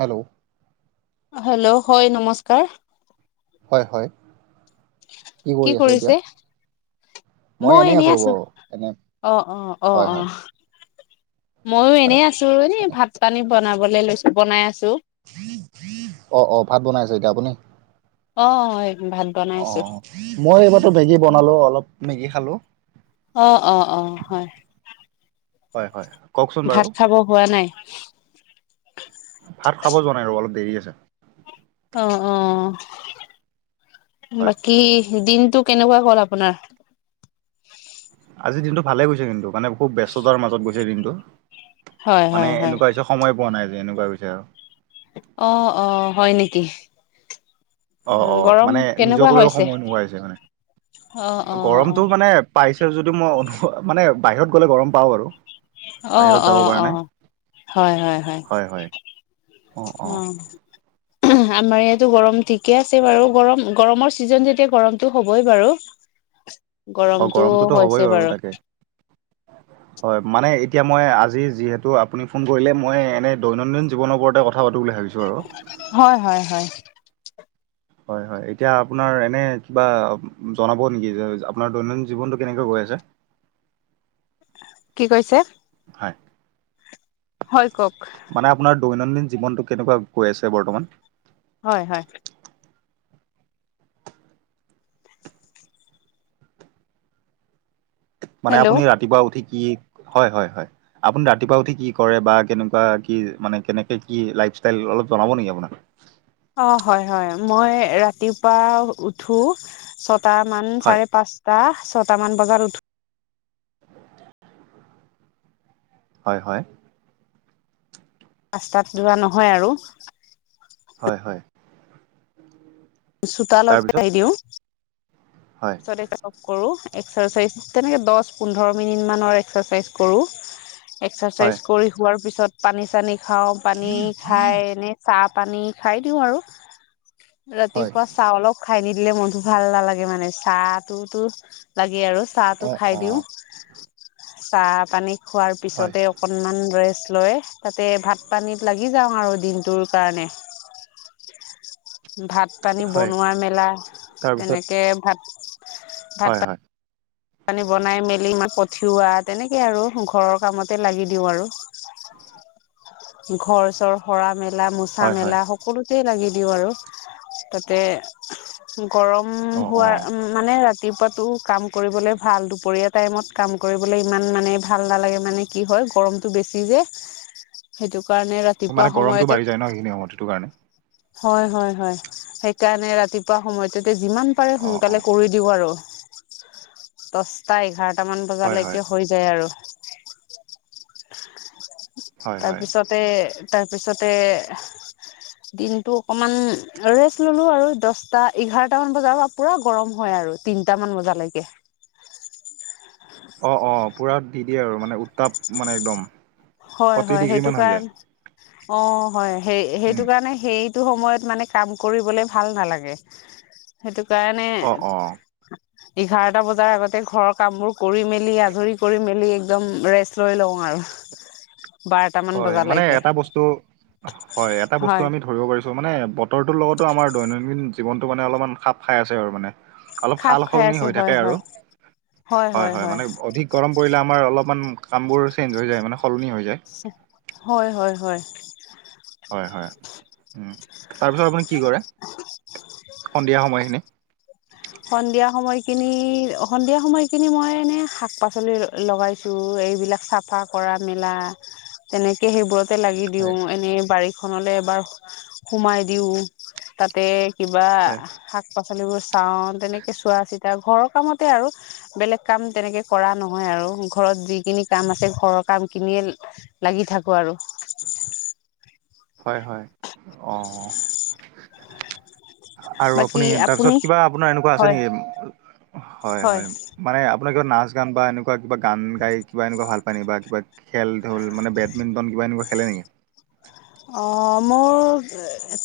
Hello, hello হয় নমস্কাৰ। হয় হয়। কি কৰি আছে এতিয়া কৰিছে! মই এনেই আছোঁ ৰ'ব আছো এনে অঁ অঁ অঁ হয় হয় অঁ। মইো হয় এনেই আছো এনে মানে ভাত পানী বনাবলৈ লৈছো বনাই আছো। অঁ অঁ ভাত বনাই আছে এতিয়া আপুনি। অ হয় ভাত বনাই আছো অঁ মই এইবাৰো ভেগী বনালো অলপ মেগী খালোঁ। অঁ অঁ অঁ হয়। হয় হয় হয়। কওকচোন বাৰু ভাত খাব হোৱা নাই ভাত খাব যোৱা নাই ৰব অলপ দেৰি আছে। অঁ অঁ হয় বাকী দিনটো কেনেকুৱা কল আপোনাৰ আজি দিনটো ভালে গৈছে কিন্তু মানে খুব ব্যস্ততাৰ মাজত গৈছে দিনটো। হয় মানে হয় হয় এনেকুৱা হৈছে সময় পোৱা নাই যে এনেকুৱা হৈছে আৰু অঁ অঁ হয় নেকি? অঁ অঁ গৰম মানে নিজক কেনেকুৱা লৈও হৈছে সময় নোহোৱা হৈছে মানে অ অ গৰমতটো মানে পাইছে যদি মই অনুভ মানে বাহিৰত গ'লে গৰম পাওঁ বাৰু অঁ বাহিৰত যাব অঁ পৰা নাই অঁ হয় হয়। অঁ আমাৰ ইয়াত গৰম ঠিকে আছে বাৰু গৰম গৰমৰ ছিজন যেতিয়া গৰমতটো হ'বই বাৰু অঁ গৰমটো গৰমটোতো হ'বই হৈছে বাৰু তাকে হয় মানে এতিয়া মই আজি যিহেতু আপুনি ফোন কৰিলে মই এনে দৈনন্দিন জীৱনৰ ওপৰতে কথা পাতো বুলি ভাবিছো। আৰু হয় হয় হয়। হয় হয় এতিয়া আপোনাৰ এনে কিবা জনাব নেকি যে আপোনাৰ দৈনন্দিন জীৱনটো কেনেকে গৈ আছে। কি কৈছে। হয় হয় কওঁক। মানে আপোনাৰ দৈনন্দিন জীৱনটো কেনেকুৱা গৈ আছে বৰ্তমান। হয় হয়। মানে হেল্ল' আপুনি ৰাতিপুৱা উঠি হয় হয় আপুনি ৰাতিপুৱা উঠি কি কৰে বা কেনেকুৱা কি মানে কেনে কি? জনাব নেকি আপোনাক। অঁ হয় হয় মই ৰাতিপুৱা উঠো। সাতটামান হয় চাৰে পাঁচটা ছয়টামান বজাত উঠো। হয় হয়। ৰাস্তাত যোৱা নহয় আৰু। হয় হয়। চোতালতে তাৰপিছত দিওঁ। হয় চ চ [inaudible] কৰোঁ এক্সাৰচাইজ, তেনেকে দশ পোন্ধৰ মিনিটমানৰ এক্সাৰচাইজ কৰোঁ। হয় এক্সাৰচাইজ কৰি হোৱাৰ পিছত পানী -চানী খাও। পানী খাই এনে চাহ পানী খাই দিওঁ আৰু। হয় ৰাতিপুৱা চাহ অলপ খাই নিদিলে মনটো ভাল নালাগে মানে চাহটোতো লাগে আৰু চাহটো অ খাই অ দিওঁ, চাহ খোৱাৰ হয় পিছতে অকনমান ৰেষ্ট। লৈ তাতে ভাত পানীত লাগি যাওঁ আৰু দিনটোৰ কাৰণে ভাত -পানী হয় বনোৱা মেলা, তাৰপিছত তেনেকে ভাত ভাত হয় পা হয়। পানী বনাই মেলি ই মাক পঠিওৱা, তেনেকে আৰু ঘৰৰ কামতে লাগি দিওঁ আৰু। ঘৰ -চৰ সৰা মেলা মোচা- হয় হয় মেলা সকলো ততে লাগি দিওঁ আৰু তাতে গৰম অ অ হোৱাৰ উম মানে ৰা ৰাতিপুৱাটো কাম কৰিবলৈ ভাল। দুপৰীয়া টাইমত কাম কৰিবলৈ ইমান মানে ভাল নালাগে মানে কি হয় গৰমটো বেছি যে। সেইটো কাৰণে ৰাতিপুৱা মানে গৰমটো সময়তে বাঢ়ি যায় ন সেইখিনি সময়ত সেইটো কাৰণে হয় হয় হয়, সেইকাৰণে ৰাতিপুৱা সময়তে যিমান পাৰে অ অ সোনকালে কৰি দিওঁ আৰু দছটা- এঘাৰ এটামান হয় হয় বজালৈকে হৈ যায় আৰু। হয় হয় তাৰপিছতে- তাৰপিছতে দিনটো অকমান ৰেষ্ট ললো আৰু দশটা এঘাৰটা মান বজাৰ পৰা পুৰা গৰম হয় আৰু। তিনটামান বজালৈকে। অ অ পূৰা দি দিয়ে আৰু মানে উত্তাপ মানে একদম। হয় ফৰ্টি হয় ডিগ্ৰী সেইটো মান হৈ যায় কাৰণ, অ হয় সেই উম সেইটো কাৰণে সেই সেইটো সময়ত মানে কাম কৰিবলৈ ভাল নালাগে। সেইটো কাৰণে অ অ এঘাৰটা বজাৰ আগতে ঘৰৰ কামবোৰ কৰি মেলি আজৰি কৰি মেলি একদম ৰেষ্ট লৈ লও আৰু। আহ হয় মানে এটা বস্তু হয় এটা বস্তু হয় আমি ধৰিব পাৰিছো মানে বতৰটোৰ লগতো আমাৰ দৈনন্দিন জীৱনটো মানে অলপমান খাপ খাই আছে আৰু মানে। অলপ খাপ সাল খাই -সলনি আছে হৈ হয় থাকে আৰু, হয়। হয় -হয় মানে অধিক গৰম পৰিলে আমাৰ অলপ ইমান কামবোৰ চেঞ্জ হৈ যায় মানে সলনি হৈ যায় সে হয় হয় হয়। হয় হয়, তাৰপিছত আপুনি কি কৰে সন্ধিয়া সময়খিনি? সন্ধিয়া সময়খিনি, সন্ধিয়া সময়খিনি মই এনে শাক -পাচলি ল লগাইছো এইবিলাক চাফা কৰা মেলা, তেনেকে সেইবোৰত তাতে লাগি হয় দিওঁ এনেই বাৰীখনলৈ এবাৰ সোমাই দিওঁ, তাতে কিবা হয় শাক -পাচলিবোৰ চাও, তেনেকে চোৱা চিত এতিয়া ঘৰৰ কামতে আৰু বেলেগ কাম তেনেকে কৰা নহয় আৰু ঘৰত যিখিনি কাম আছে ঘৰ কাম কিনিয়ে লাগি থাকো আৰু। হয় হয় অ। আৰু আপুনি তাৰপিছত কিবা আপোনাৰ এনেকুৱা আছে হয় নেকি? হয় হয় মানে আপোনাৰ কিবা নাচ -গান বা এনেকুৱা কিবা গান গাই কিবা এনেকুৱা ভাল পায় নেকি বা কিবা খেল, ঢল মানে বেডমিণ্টন কিবা এনেকুৱা খেলে নেকি? অ মোৰ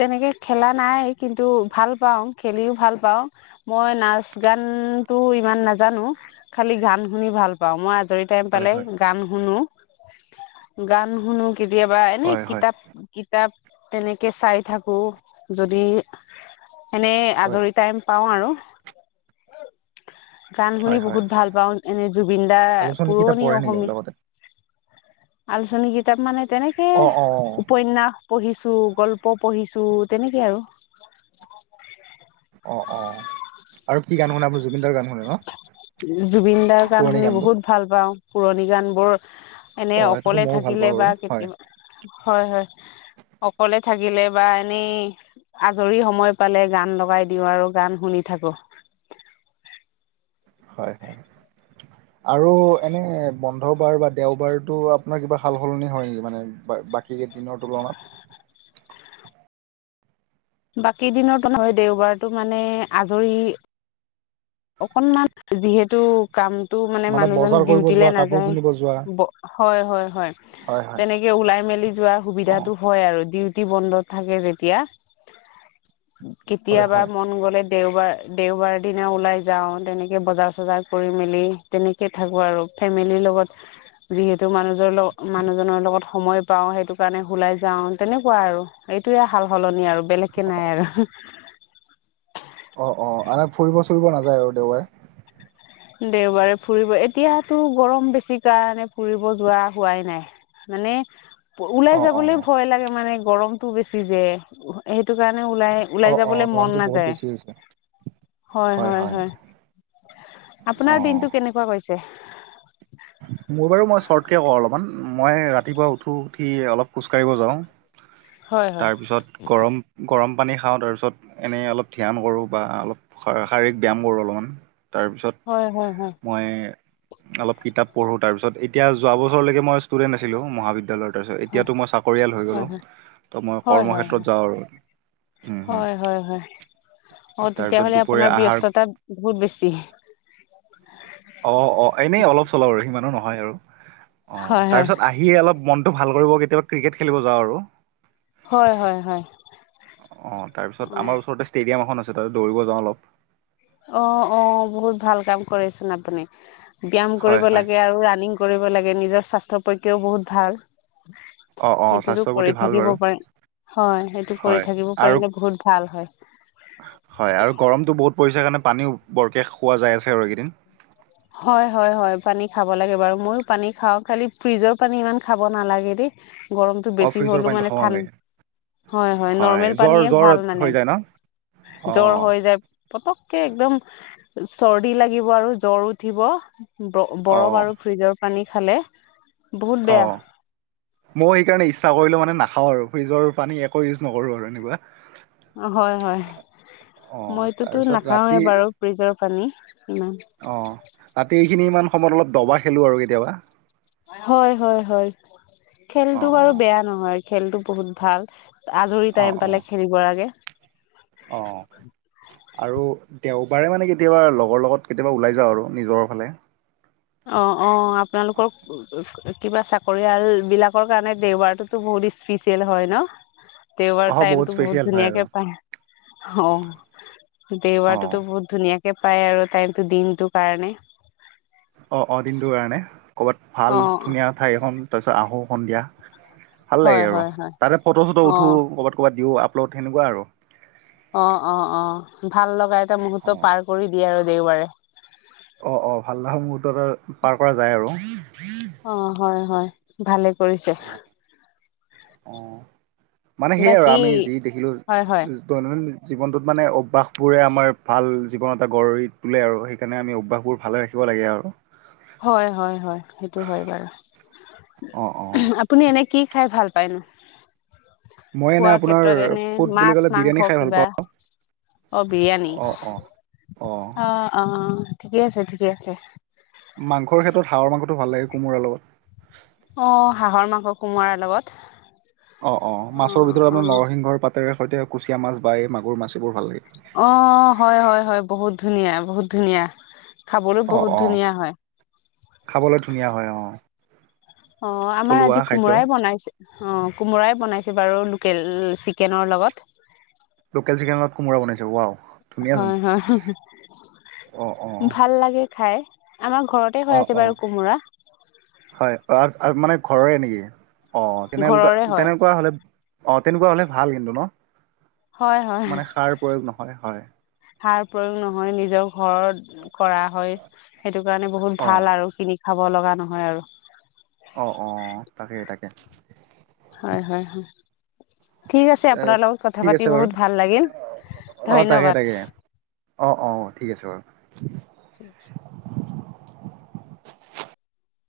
তেনেকে খেলা নাই কিন্তু ভাল পাওঁ, খেলিও ভাল ভাল পাওঁ মই নাচ গানতো ইমান নাজানো খালি গান শুনি ভাল পাওঁ। মই ৰি টাইম হয় পালে হয় গান শুনো। গান শুনো কেতিয়াবা এনে হয় হয় কিতাপ কিতাপ তেনেকে চাই থাকো যদি এনে হয় আজৰি টাইম পাওঁ আৰু গান হয় শুনি হয়। বহুত ভাল পাওঁ এনে জুবিন দাৰ আলোচনী কিতাপ পুৰণি পঢ়ে নেকি অসমীয়া। লগতে আলোচনী কিতাপ মানে তেনেকে অ অ অ উপন্যয়াস পঢ়িছো গল্প পঢ়িছো তেনেকে আৰু অঁ অঁ আৰু কি গান শুনে আপুনি জুবিনদাৰ গান শুনে ন জুবিন দাৰ গান পুৰণি শুনি গানবোৰ বহুত ভাল পাওঁ পুৰণি গান বোৰ এনে অ সেইটোতো অকলে ময়ো ভাল থাকিলে পাওঁ বা বাৰু হয় কেতিয়াবা হয় হয়। অকলে থাকিলে বা এনেই আজৰি সময় পালে গান লগাই দিওঁ আৰু গান শুনি থাকো। হয় হয়। আৰু এনে বন্ধ বাৰ বা দেওবাৰতো আপোনাৰ কিবা সাল সলনি হয় নেকি মানে বাকীকেইদিনৰ তুলনাত [unintelligible] বাকী দিনৰতোহয় দেওবাৰতটো মানে আজৰি অকনমান যিহেতু কামতটো মানে মানুহজননে বজাৰ কৰিব ডিউটিল যোৱা কাপোৰ নাযায় কিনিব যোৱা হয় হয় হয় হয় হয় তেনেকে ওলাই মেলি যোৱাৰ অ সুবিধাটো হয় আৰু দি বন্ধ থাকে যেতিয়া হয় কেতিয়াবা হয় মন গলে দেওবাৰ দেওবাৰ দিনা ওলাই। যাওঁ তেনেকে বজাৰ চজাৰ কৰি মেলি তেনেকে থাকো আৰু ফেমিলিৰ লগত যিহেতু। মানু মানুহজনৰ লগত সময় পাওঁ সেইটো কাৰণে ওলাই যাওঁ তেনেকুৱা আৰু এইটো ভাল। সলনি আৰু বেলেগকে নাই আৰু অঁ অঁ আনক ফুৰিব চুৰিব নাযায় আৰু দেওবাৰে দেওবাৰে ফুৰিব এতিয়াতো গৰম বেছি কাৰণে ফুৰিব যোৱা হোৱাই নাই। মানে অ ওলাই অ যাবলৈ ভয় লাগে মানে গৰমতটো বেছি যে সেইটো কাৰণে ওলাই অ ওলাই অ যাবলৈ মন গৰমটো বহুত নাযায় বেছি হৈছে হয় হয় হয়। অ আপোনাৰ দিনটো কেনেকুৱা কৈছে। মোৰ বাৰু মই শৰ্টকে কওঁ অলপমান মই ৰাতিপুৱা উঠো উঠি অলপ খোজ কাঢ়িব যাওঁ হয় হয় তাৰপিছত গৰ গৰম। পানী খাওঁ তাৰপিছত এনেই অলপ ধ্যান কৰোঁ বা অলপ শাৰীৰিক ব্যায়াম কৰোঁ অলপমান। তাৰপিছত হয় হয় হয় মই অলপ কিতাপ। পঢ়ো তাৰপিছত এতিয়া য বছৰলৈকে মই ষ্টুডেণ্ট আছিলোঁ বিদ্যালয়ত তাৰপিছত হয় এতিয়াতো মই চাকৰিয়াল হৈ হয় গ'লোঁ হয় তো মই হয় হয় কৰ্মক্ষেত্ৰত যাওঁ আৰু উম, হুম, হয় হয় হয়। অঁ তাৰপিছত তেতিয়াহলে দুপৰীয়া আপোনাৰ আহাৰ ব্যস্ততা বহুত বেছি। এনে অলপ চল আৰু সিমান নহয় আৰু অ হয় হয় তাৰপিছত আহি অলপ ম টো ভাল কৰিব কেতিয়াবা ক্ৰিকেট খেলিব যাওঁ আৰু হয় হয় হয় অঁ তাৰপিছত আমাৰ ওচৰতে ষ্টেডিয়াম এখন আছে। ততে দৌৰিব যাওঁ অলপ। অঁ অঁ বহুত ভাল কাম কৰিচোন আপুনি। ব্যায়াম হয়, কৰিব হয়, লাগে আৰু ৰাণিং কৰিব লাগে নিজৰ স্বাস্থ্যৰ পক্ষেও বহুত ভাল। অ', অ', সেইটোতো স্বাস্থ্যৰ প্ৰতি কৰি ভাল থাকিব বাৰু পাৰে। হয় সেইটো কৰি হয় থাকিব আৰু পাৰিলে বহুত ভাল হয় হয় আৰু গৰমটো বহুত পৰিছে কাৰণে পানীও বৰকে খোৱা যায় আছে আৰু এইকেইদিনৱ হয় হয় হয় পানী খাব লাগে বাৰু মইো পানী খাওঁ খালি ফ্ৰিজৰ পানী ইমান খাব নালাগে দেই গৰমটো অ', বছি ফ্ৰিজৰ হ'লেও পানীটো মে খাব ঠানড। নালাগে। হয় হয় নৰ্মেল জ্বৰ পানীয়ে জ্বৰ ভাল মানে হৈ যায় ন? জ্বৰ অ', হৈ যায়। পতককে একদম চৰ্দি লাগিব আৰু জ্বৰ উঠিব। বৰফ অ', আৰু ফ্ৰিজৰ পানী খালে। বহুত বেয়া অ' ময়ও সেইকাৰণে ইচ্ছা কৰিলো মানে। নাখাওঁ আৰু ফ্ৰিজৰ পানী একো ইউজ নকৰোঁ আৰু এনেকুৱা। হয় হয়। অ', মইতোতো তাৰপিছত নাখাওঁৱেই ৰাতি বাৰু ফ্ৰিজৰ পানী, ইমান। তাতে এইখিনি ইমান সময়ত অলপ দবা খেলো আৰু কেতিয়াবা। হয় হয় হয় খেলতো অ', বাৰু অ', বেয়া নহয় খেলতটো বহুত ভাল। আজৰি টাইম পালে খেলিব লাগে। অঁ। আৰু দেওবাৰে মানে কেতিয়াবা লগৰ লগত কেতিয়াবা ওলাই যাওঁ আৰু নিজৰ ফালে। অ অ আপোনালোকৰ কিবা চাকৰিয়াল বিলাকৰ কাৰণে দেওবাৰটোতো বহুত স্পিচিয়েল হয় ন? দেওবাৰ অহ টাইম তো বহুত স্পেচিয়েল হয় আৰু ধুনীয়াকে পায়। অঁ দেওবাৰ টো অ', টো বহুত ধুনীয়া কে পায় আৰু টাইম টো দিনটো কাৰণে। অঁ অঁ, দিনটোৰ কাৰণে ক'ৰবাত ভাল অ', ধুনীয়া ঠাই এখন তাৰপিছত, আহোঁ সন্ধিয়া। ভাল হয়, লাগে আৰু হয়, হয়, তাতে ফটো চটো উঠো, অ', ক'ৰবাত দিওঁ আপলোড সেনেকুৱা আৰু। অ অ অ, ভাল লগা এটা মুহুৰ্ত অ', পাৰ কৰি দিয়ে আৰু দেওবাৰে। অ অ ভাল লগা মুহূৰ্ত এটা পাৰ কৰা যায় আৰু। অ হয় হয় ভালে কৰিছে। অ', অ মানে সেয়াই আৰু বাকী আমি যি দেখিলো হয়, হয়। দৈনন্। জীৱনটোত মানে অভ্যাস বোৰে আমাৰ ভাল জীৱন এটা গঢ়ি তোলে আৰু সেইকাৰণে আমি অভ্যাসবোৰ ভালে ৰাখিব। লাগে আৰু। হয় হয় হয়, সেইটো হয় বাৰু অ', অ', আপুনি এনে কি। খাই ভাল পায় ন? মই এনে খোৱা আপোনাৰ ক্ষেত্ৰত এনে ফুড বুলি মাছ ক'লে মাংস বিৰিয়ানী খাই ভাল কিবা? পাওঁ অ' বিৰিয়ানী, অ', অ', অ অ ঠিকে আছে ঠিকে আছে। মাংসৰ ক্ষেত্ৰত হাঁহৰ মাংসটো ভাল লাগে কোমোৰাৰ লগত। অঁ হাঁহৰ মাংস কোমোৰাৰ লগত। অ অ মাছৰ ভিতৰত আপোনাৰ নৰসিংহৰ পাতেৰে সৈতে কুচিয়া মাছ বা এই মাগুৰ মাছ এইবোৰ ভাল লাগে। অ হয় হয় হয় বহুত ধুনীয়া বহুত ধুনীয়া। খাবলৈ অ', বহুত অ', ধুনীয়া হয়। খাবলৈ ধুনীয়া হয় অ। অ' আমাৰ থলুৱা আজি খাদ্য কোমোৰাই বনাইছে। অ' কোমোৰাই বনাইছে বাৰু লোকেল চিকেনৰ লগত। লোকেল চিকেনত কোমোৰা বনাইছে ৱাও। ধুনীয়াচোন হয় হয়, অ', অ', ভাল লাগে খাই। আমাৰ ঘৰতে হৈ অ', আছে অ', বাৰু কোমোৰা। হয় মানে ঘৰৰে নেকি? অ তেনে ঘৰৰে হয় তেনেকুৱা হলে। অ তেনেকুৱা হ'লে ভাল কিন্তু ন, হয় হয় মানে সাৰ প্ৰয়োগ নহয় হয়। সাৰ প্ৰয়োগ নহয় নিজৰ ঘৰত কৰা হয়, সেইটো কাৰণে বহুত অ ভাল আৰু কিনি। খাব লগা নহয় আৰু। অ অ তাকেই তাকে। হয় হয়। ঠিক আছে এ, আপোনাৰ লগত কথা ঠিক পাতি আছে বাৰু বহুত ভাল লাগিল অ তাকে ধন্যবাদ। তাকে অ অ ঠিক আছে বাৰু। [unintelligible] [unintelligible]